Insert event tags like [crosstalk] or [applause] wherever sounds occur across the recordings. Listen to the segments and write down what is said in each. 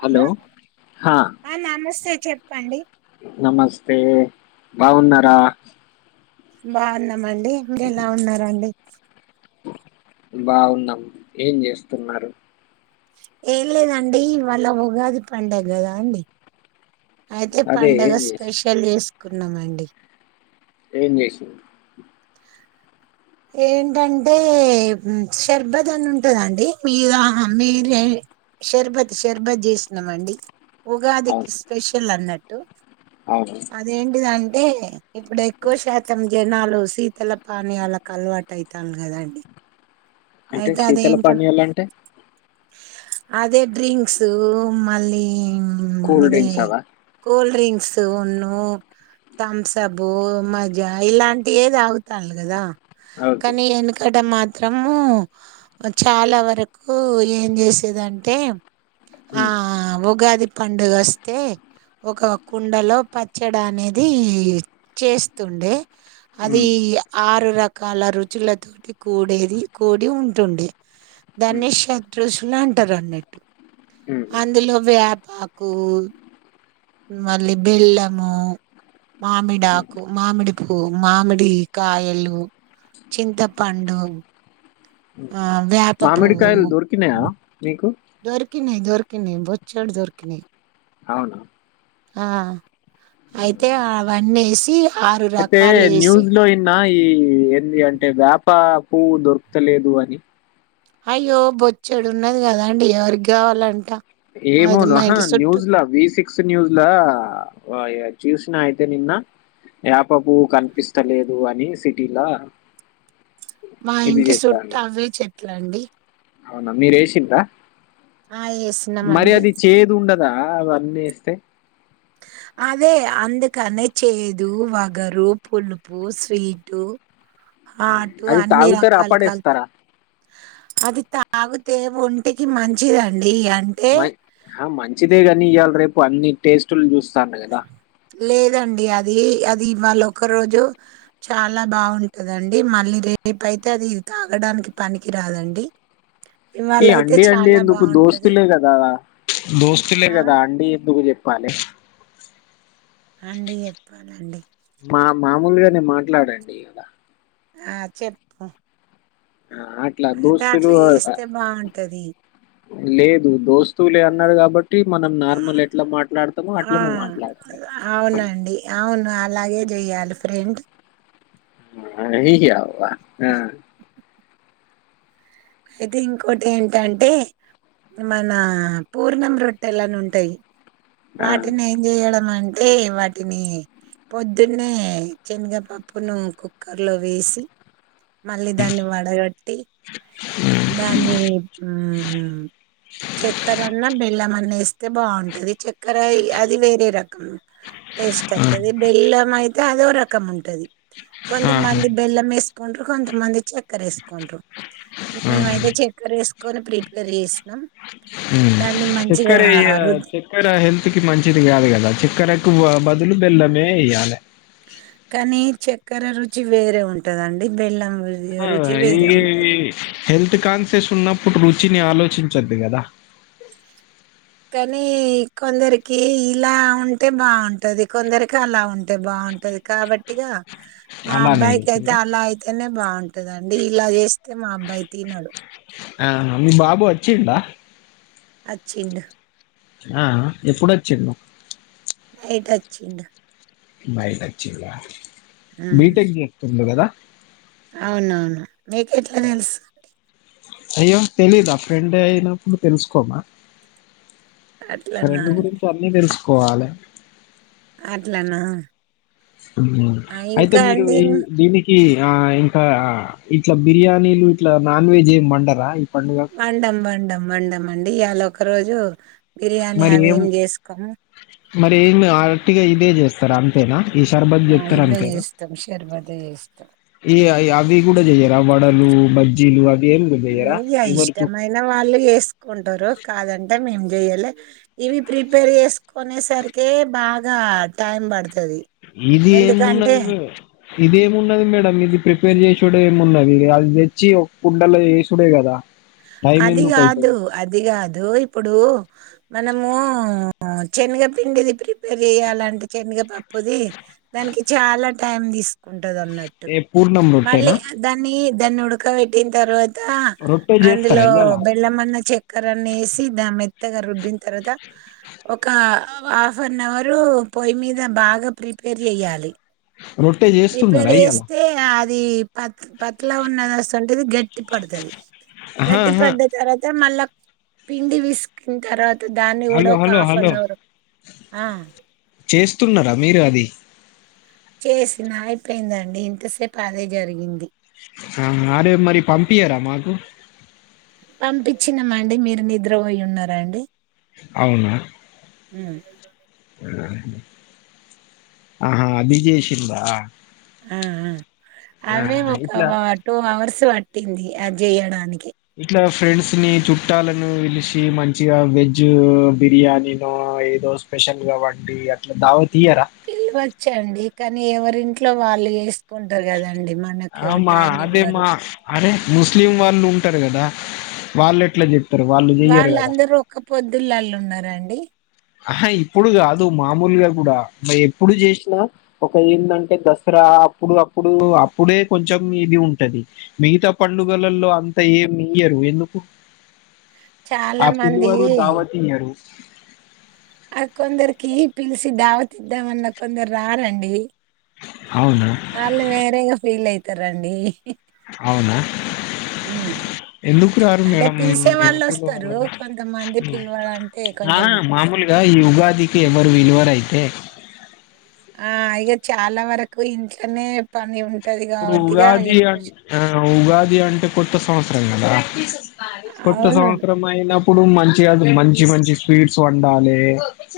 Hello హా అ నమస్తే చెప్పండి, నమస్తే బాగున్నారా, బాగున్నామండి ఎలా ఉన్నారండి, బాగున్నాం ఏం చేస్తున్నారు. ఏం లేదండి వాళ ఉగాది పండగ కదా అండి అయితే అదే పండగ ఏం చేసి స్పెషల్ చేసుకున్నామండి. ఏంచేసిర్రు ఏంటంటే షర్బత్ అని ఉంటందండి మీరు మీరే షర్బత్ షర్బత్ చేసినమండి, ఉగాదికి అవును స్పెషల్ అన్నట్టు అవును అదేంటిదింటే ఇప్పుడు ఎక్కువ శాతం జనాలు శీతల పానీయాలకు అలవాటయితలు కాదండి, అంటే శీతలపానీయలు అంటే అదే డ్రింక్స్ మళ్ళీ హు కూల్ ఇది డ్రింక్స్ అవా కూల్ డ్రింక్స్ ఉను తంసబూ, మజా ఇలాంటివే తాగుతాలు కదా ఓకే కానీ వెనకట మాత్రం చాలా వరకు ఏం చేసేదంటే, ఆ ఉమ్, ఉగాది పండుగ వస్తే ఒక కుండలో పచ్చడి అనేది చేస్తుండే అది ఉమ్, ఆరు రకాల రుచులతోటి కుడేది కుడి ఉంటుండే, ఉమ్, దాన్ని షత్ర్రఋషులు అంటారు అన్నట్టు ఉమ్. అందులో వేప కు మళ్ళీ బెల్లము మామిడి ఆకు, మామిడి పువ్వు, మామిడి కాయలు, చింతపండు, ఆ వేప పూవ్వు మామిడికాయలు దొరికినాయా మీకు దొరికినాయి, దొరికినాయి బొచ్చెడు దొరికినాయి, అవునా ఆ అయితే అవన్నీ వేసి ఆరు అయితే రకాలు వేసి న్యూస్ లో విన్న ఈ ఏంది అంటే వేప పువ్వు దొరుకుతా లేదు అని అయ్యో బొచ్చేడున్నది కదా అండి ఎవరికి కావాలంట మాది ఏమోను మా ఇంటి చుట్టూ న్యూస్ వి సిక్స్ న్యూస్ లా చూస్ అయితే నిన్న యాప పువ్వు కనిపిస్తలేదు అని సిటీలా మా ఇది ఇంటి సుట్టు జెత్తాండు. అవే చెట్లండీ అవునా మీరే సిల్లా ఆ మరి వేసినామండి అది చేదు ఉండ దా అవన్నీ వేస్తే అదే అందుకని చేదు వగరు పులుపు స్వీటు అ ఆటు అన్నీ రాకల్ కల్ అది తాగుత్ తే ఒంటికి మంచిదండి ఈయ మ మంచిదే కానీ ఇయ్యాల రేపు అన్ని టేస్టులు చూస్త లేదండి అది అది ఇవాళ ఒక రోజు చాలా బాగుంటదండి మళ్ళీ రేపు అయితే అది అది ఇది తాగడానికి పనికి రాదండి ఈ ఇవాళయితే అండి అండి చాలా ఎందుకు బాగుంటది దోస్తులే కదా దోస్తులే ఆ! కదా అండి ఎందుకు చెప్ పాలే అండి చెప్పాలండి మా మామూలుగానే మాట్లాడండి ఇడ ఆ చెప్పు ఆ అట్లా అయితే దోస్తులు అట్లా ఆ చేస్తే బాగుంటది. లేదు దోస్త్ స్తులే అన్నారు కాబట్టి మనం ఆ! నార్మల్ ఎట్లా మాట్లాడతామో అట్లనే మాట్లాడతాం అవునండి. అవును అలాగే చెయ్యాలి ఫ్రెండ్ హరి యవ్వ ఆ అయితే ఇంకోటి ఏంటంటే మన పూర్ణం రొట్టెలని ఉంటాయి ఆ. వాటిని ఏం చేయడం అంటే టే వాటిని పొద్దున్నే శనగపప్పును కుక్కర్ లో వేసి మళ్ళీ దాన్ని వడగట్టి దాని చక్కరన్నా బె బెల్లం అన్న వస్తే బాగుంటది చక్కెర అది వేరే రకం టేస్ట్ ఆహా. అత్తది బెల్లం అయితే అదో రకం ఉంటది ఆహా. కొంతమంది బెల్లం వేసుకో కొంటారు కొంత మంది చక్కర వేసుకుంటారు మేమైతే చెక్కర్ వేసుకొని ప్రిపేర్ చేసినాం దాన్ని చక్కర మంచిగా ఇక రుద్ద చక్కెర హెల్త్ కి మంచిది కాదు కదా చక్కెర కువ్వ బదులు బెల్లమే ఎయ్యాలే కానీ చక్కెర రుచి వేరే ఉంటదండి బెల్లం రుచి రుచి వేరే ఇగ ఈ ఉంటది హల్త్ కాన్సెస్ ఉన్నప్పుడు రుచిని ఆలోచించద్దు కదా కానీ కొందరికి ఇలా ఉంటే బాగుంటది కొందరికి అలా ఉంటే బాగు బాగుంటది కాబట్టిగా మా అలానే అబ్బాయికి అయితే చేసిందా? అలా అయితేనే బాగుంటందండి ఇలా చేస్త అతే మా అబ్బాయి తినడు ఆ మీ బాబు వచ్చిడా ఆచ్చిండు ఆ ఎప్పుడొచ్చిండు అయితచ్చిండు బైట్ ఆచ్చిందా బీటెక్ చేస్తుండు కదా అవునవును మీకెట్లా తెలుసు అండి అయ్యో తెలియదా ఆ ఫ్రెండ్ అయినప్పుడు తెలుసుకోమా అట్లనా ఫ్రెండ్ అండి గురించి అన్ని తెలుసుకోవాలే అట్లనా ఆ! అయితే ఇంకా మీరు అండి ఈ దీనికి ఆ ఇంకా ఇట్లా బిర్యానీలు ఇట్లా నాన్ వెజ్ ఏం వండరా పండుగ? వండం వండ వండ అండి ఇలా ఒక రోజు బిర్యానీ మరి అవి ఏం చేసుకోము మరి ఏమి అరటిగా ఇదే చేస్తారు అంతేనా ఈ శర్బత్ ఆ ఇవే చెప్తారుంటారా చేస్తాం షర్బతే చేస్తాం ఈ అవి కూడా చెయరా వడలు బజ్జీలు అ ఇష్టమైన వాళ్ళు వేసుకుంటారు కాదంటే మేము చెయాలి ఇవి ప్రిపేర్ చేసుకునే సరికిే బాగా టైం పడుతుది ఇది ఏంన్నది ఇదిేమున్నది మేడ ఇది ప్రిపేర్ చేసడు ఏమున్నది అది తెచ్చి ఒక పుడ్ండలో చేసడే కదా అదిిగా అదు అదిిగా అదు ఇ ఇప్పుడు మనము శనగపిిండిది ప్రిపేర్ చెయాలంటే శనగపప్పు పోది దానికి చాలా టైం తీసుకుంటు ఉంటదున్నట్టు ఏ పూర్ణం మళ్ళీ రొట్టెనా దాన్ని దాన్ని ఉడకబెట్టిన తర్వాత రొట్టె అందులో చేస్తారా ఇయ్యాల బెల్లమన్న చెక్ క్కరన్ని వేసి దా మెత్తగా రుబ్బిన తర్వాత ఒక హాఫ్ అన్ అవరు పొయ్యి మీద బాగా ప్రిపేర్ చేయాలి రొట్టె ప్రిపేర్ చేస్తున్నారా ఇయ్యాల చేస్తే అది పత్ పట్లా ఉన్నది వస్తు అంటేది గట్టి పడుతుది ఆహా గట్టి ఆహా పడ్డ తర్వాత మళ్ళా పిండి విసుకన తర్వాత దాన్ని కూడా హలో ఒక hello half hello an hour ఆ చేస్తున్నారా మీరు అది చేసిన అయిపోయిందండి ఇంతసేపు అదే జరిగింది ఆ అరే మరి పంపీయరా మాకు పంపించినమండి మీరు నిద్రపోయి ఉన్నారాండి అవునా ఆ ఆహా అవి జేషిరా ఆ అవే ఒక ఇట్లా టూ అవర్స్ పట్టింది అది చేయడానికి ఇట్లా ఫ్రెండ్స్ ని చుట్టాలను పిలిచి మంచిగా వెజ్ బిర్యానీలో ఏదో స్పెషల్ గా వండి అట్లా దావ పిల్లవచ్చండి కానీ ఎవరింట్లో వాళ్ళు వేసుకుంటారు కదండి మనకు ఆమా టైం ఇవ్వరు. అదేమా అరే ముస్లిం వాళ్ళు ఉంటారు కదా వాళ్ళు ఎట్లా చెప్ వాళ్ళందరుూ ఒక పొద్దుల ళ్ళఉన్నరండి ఆహా ఇప్పుడు కాదు మామూలుగా కూడా మరి ఎప్పుడు చేసినా ఒక ఏందాంటే దసరా అప్పుడు అప్పుడు అప్పుడే కొంచెం ఇది ఉంటంది మిగతా పండుగలలో అంత ఏం మీయరు ఎందుకు చాలా ఆ మంది పిలువరు దావతయరు ఆ కొందరికిీ పిలిసి దావతిద్దామన్న కొందరు రారండి అవునా వాళ్ళు వేరేగా ఫీల్ అఇతారంండి అవునా ఉమ్ ఎందుకు రారు అంటే మేడం పిలిచే ఏం వాళ్ళు వస్తారు పిలవాలి కొంతమంది పిలవాలంటే కొంచెం మామూలుగా ఆ ఉగాదికి ఎవరు విలువర అయితే ఆ ఇగ చాలా వరకు ఇంట్లోనే పని ఉంటు ఇప్పుడు ఉగాది అ ఆ ఉగాది అంటే కొత్త సంవత్సరం కదా కొత్త అవును సంవత్సరం అయినప్పుడు మంచి అదు మంచి మంచి స్వీట్ ండాలే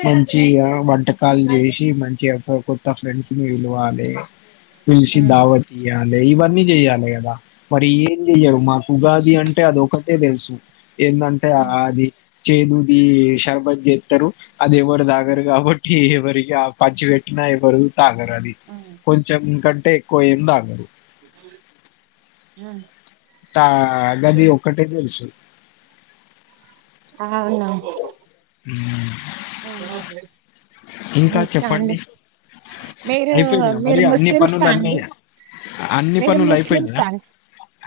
మంచి వంటకాలు చేసి మంచి ఎఫ ఫ్రెండ్స్ విలువానే పిల్చి ఉమ్ దావత్ అది ఇవన్నీ చెయ్యాలి కదా మరి ఏం చెయ్యరు మాకు ఉగాది అంటే అది ఒకటే తెలుసు ఏందంటే ఉమ్ అది చేదుది షర్బత్ చేత్తారు అది ఎవరు దాగరు కాబట్టి ఎవరికి పచ్చి పెట్టిన ఎవరు తాగరు అది ఉమ్ కొంచెం కంటే ఎక్కువ ఏం తాగరు హ తా గదీ ఒక్కటే తెల్సు ఆవ్న ఇంక ఇంకా చెప్పండి అండి మీరు ఐపేయ్నాయ మరి మీరు అన్ని ముస్లిమ్సా పనులన్నీ అండి అన్ని మీరు పనులైపెయినాయ ముస్లిమ్సా అండి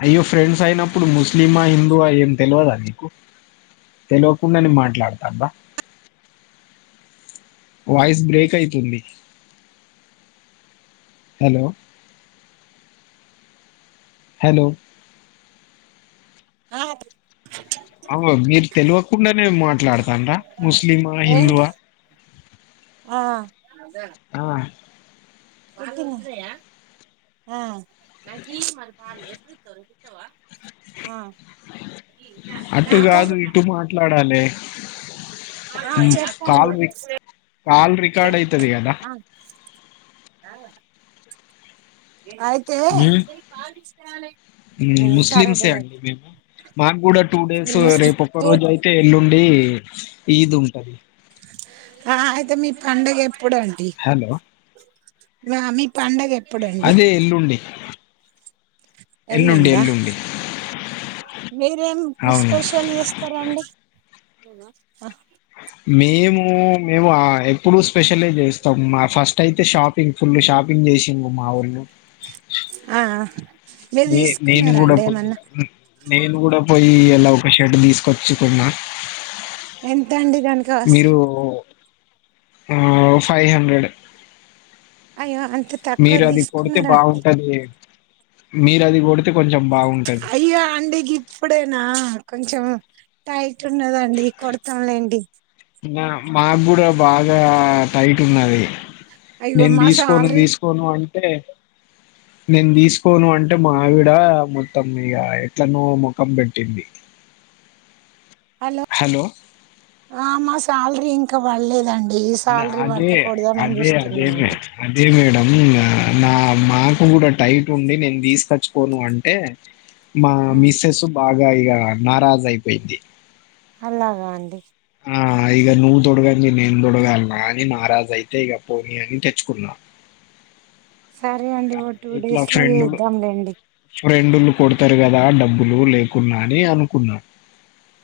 అయ్యో ఫ్రెండ్స్ అయినప్పుడు ముస్లిమా హిందూవా ఏం తెల్వదా నీకు తెల్వకుండనే మాట్లాడతాంద వాయిస్ బ్రేక్ ఐతుంది హలో హెలో ఆహ అవో మీర్ తెల్వకుండనే మాట్లాడ్ ద ముస్లిమా హిందూవ ఏంటి ఆ ఆ ఆ మాకీ మరి పాలు ఎప్పుడిత్తవ్ రేపిత్తవ ఆ అటు ఇంకా గాదు ఇటు మాట్లాడ్ ఆ మ్ చెప్పండి కాల్ రి కాల్ రికార్డ్ ఐతది గదా ఐతే మ్ ముస్లిమ్సే అండి మేము మాగూడా టూ డేస్ మీరు ముస్లిం రేపు ఒక్క రోజు ఐతే ఎల్లుండి ఈద్ ఉంటది ఆ ఐతే మీ పండగేప్పుడుండి హలో హా మీ పండగేప్పుడండి అదే ఎల్లుండి ఎల్లుండి ఎల్లుండి మీరేమ్ అవును స్పెషల్ చేస్తరండి మేమూ మేము అ ఎప్పుడు స్పెషలే జేసస్తం మా ఫస్ట్ ఐతే షాపింగ్ ఫుల్లు షాప్ పింగ్ చేశిల్లు మా ఓల్లు ఆ అ నే నేను గుడా పోద్దున నేను గుడా పోయి ఈ ఇలా ఒక షర్ట్ తీస్కోచ్చుకున్న ఎంతండి దాని కాస్ ఆ ఫైహ్ హండ్రెడ్ అయో అన్ మీరది కొడితే బాగుంటదీ మీరది కొడ్ అయ్యో అండి గిప్పుడేనా కొంచం టైట్ ఉన్నదండి కొడ్తం లేండి అ మాగూడా బాగా టైట్ ఉన్నది అయ్యో నేన్ మా తీస్కోను సాలరీ తీస్కోను అంటే నేన్ తీస్కోను అంటే మావిడా మొత్తం ఇగ ఎట్లనో మోఖం బెట్టింది హలో ఆ మా సాల్రీ ఇంక పడలేదం నాకే అదే అదే అదే చూస్తున్నామండి అదే మేడంఅ నా మాకు గుడా టైట్ ఉండి నేన్ తీస్కచ్చుకోను అంటే మా ఉమ్, మిస్సెస్ బాగ్ గా ఇగ నారాజైపోయింది అలాగా అండి ఆ ఇగ నువ్వు తొడ్గంది నేన్ తొడ్గాల్నా అని నారాజైతే ఇగ పోనీ అని తెచ్చుకున్న [inaudible] సరే అండి ఒ టూ డేస్లా చేద్దాంలేండి ఫ్రేండుళ్ళు కొడ్తరు గదా డబ్బులు లేకున్నా అని అనుకున్నా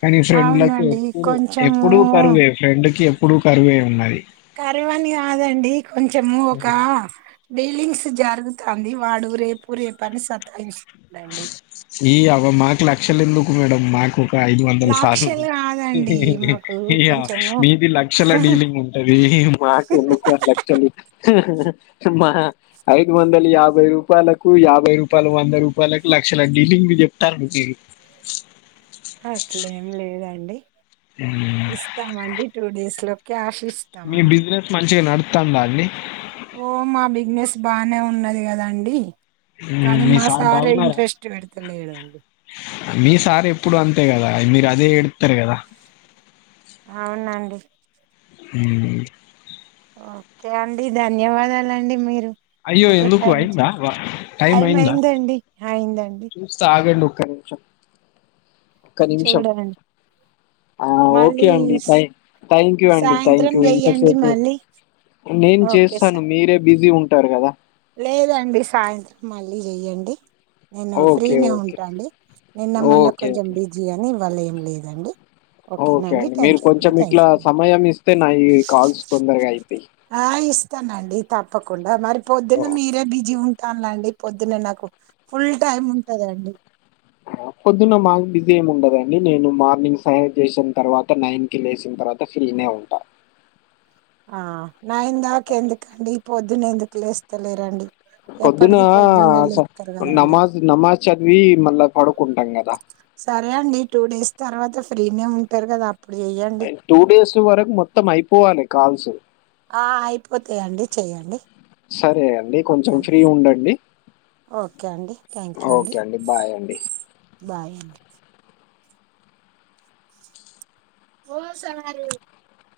కాని ఫ్రెండ్లకు అవునండి ఎప్పుడు కొంచెము ఎప్పుడూ కరువే ఫ్రెండ్కి ఎప్పుడూ కరువే ఉన్నది కర్వని కాదండి కొంచము ఒక డీలింగ్స్ జర్గుత తాంది వాడు రేపు రేపు అని సతాయిస్తుందండి ఈ మాకు లక్షలు ఎందుకు మేడం మాకు ఒక ఐదు వందల సార్లు లాక్షలు కాదండి మాకు ఇ్య కొంచెము మీది లక్షల డీలింగ్ ఉంటది మాకు ఎందుకు లక్షలు మా ఐదు వందలు యాభై రూపాయలకు యాభై రూపాయలు వంద రూపా వా లక్ష డీలింగ్ చెప్తారు అట్లేం లేదండి ఇస్తామండి టూ డేస్ లోకి ఆఫ మీ బిజినెస్ మంచిగా నడుస్తాం అండి ఓ మా బిజినెస్ బానే ఉన్నది కదాండి కానీ మీ మా సార్ సారే బాగున్నారా ఇంటంట్రెస్ట్ పెడతులే ఏవడి మీ సారి ఎప్పుడు అంతే కదా మీరు అదే ఏడుతారు కదా అవునండి ఉహు ఓకే అండి ధన్యవాదాలండి మీరు అయ్యో నాకు ఎందుకు టైమ్ అయిందా వ- టైం అయిందా అయిందండి అయిందండి చూస్తా ఆగండి ఒక నిమిషం ఒక్క నిమిషం చూడండి ఆ ఓకే మళ్ళీ అండి థాం థాంక్యూ అండి సాయంత్రం థాంక్యూ చెయ్యండి ఇంతసేపు మళ్ళీ నేను ఓకే చేస్తాను సార్ మీరే బిజీ ఉంటారు కదా లేదండి సాయంత్రం మళ్ళీ చెయ్యండి నేను ఓకే ఫ్రీనే ఓకే ఉంటాండి నిన్న మొన్న ఓకే కొంచెం ఓకే బిజీ అని ఇవాళ ఏం లేదండి ఓకే ఓకేనండి అండి మీరు థ్యాంక్ యూ అండి కొంచెం థ్యాంక్ ఇట్లా యూ సమయం ఇస్తే నా ఈ కాల్స్ తొందరగా అయితయి ఆ ఇస్తానండి తప్పకుండా మరిపో ఓ, పొద్దున్న మీరే బిజీ ఉంటానులా అండి పొద్దున్న నాకు ఫుల్ టైమ్ ఉంటందండి పొద్దున్న మాకు బిజీ ఏమి ఉండదండి నేను మార్నింగ్ సైన్ చేసిన తర్వాత నైన్ కి లేసిన తర్వాత ఫ్రీలే ఉంటా ఆ నైన్ దాకా ఎందుకండి ఈ పొద్దున్న ఎందుకు లేస్తలేరండి పొద్దున ఎప్పటికి పొద్దున్నే లేస్తారు కదండి నమాజ్ నమాజ్ చదివి మల్ల పడుకుంటాం కదా సరే అండి టూ డేస్ తర్వాత ఫ్రీనే ఉంటారు కదా ఆ టూ డేస్ వరకు మొత్తం అయిపోవాలి కాల్స్ అయిపోతయండి చెయ్యండి సరే అండి ఓకే కొంచెం అండి ఫ్రీ ఉండండి ఓకే అండి థ్యాంక్యూ అండి ఓకే బాయ్ అండి బాయ్ అండి [unintelligible]